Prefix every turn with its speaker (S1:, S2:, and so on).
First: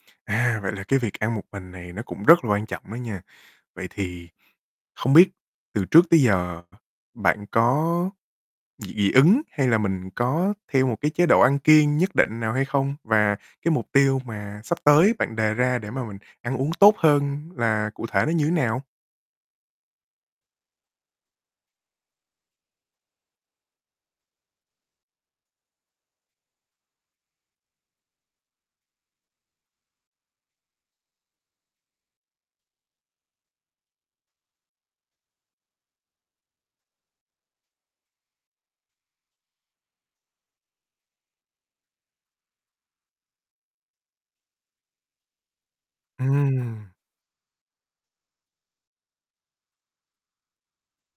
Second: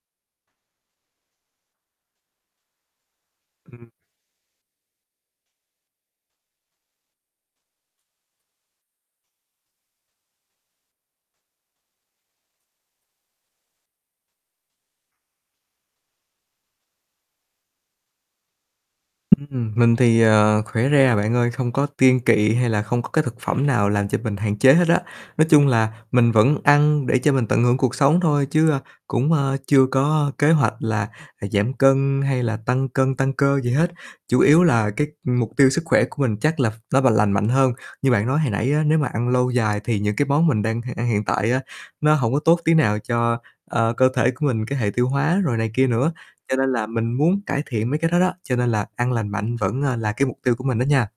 S1: À, vậy là cái việc ăn một mình này nó cũng rất là quan trọng đó nha. Vậy
S2: Ừm.
S1: thì không biết từ trước tới giờ, bạn có dị dị ứng hay là mình có theo một cái chế độ ăn kiêng nhất định nào hay không? Và cái mục tiêu mà sắp tới bạn đề ra để mà mình ăn uống tốt hơn là cụ thể nó như nào?
S2: Ừm. Mình thì, ờ, khỏe re à bạn ơi, không có kiêng kị hay là không có cái thực phẩm nào làm cho mình hạn chế hết á. Nói chung là mình vẫn ăn để cho mình tận hưởng cuộc sống thôi, chứ, ơ, cũng chưa có kế hoạch là, à, giảm cân hay là tăng cân, tăng cơ gì hết, chủ yếu là cái mục tiêu sức khỏe của mình chắc là ph nó và lành mạnh hơn. Như bạn nói hồi nãy á, nếu mà ăn lâu dài thì những cái món mình đang h ăn hiện tại á, nó hổng có tốt tí nào cho, ờ, cơ thể của mình, cái hệ tiêu hóa rồi này kia nữa. Cho nên là
S1: Ừm.
S2: mình muốn cải thiện mấy cái đó đó, cho nên là ăn lành mạnh vẫn, à, là cái mục tiêu của mình đó nha.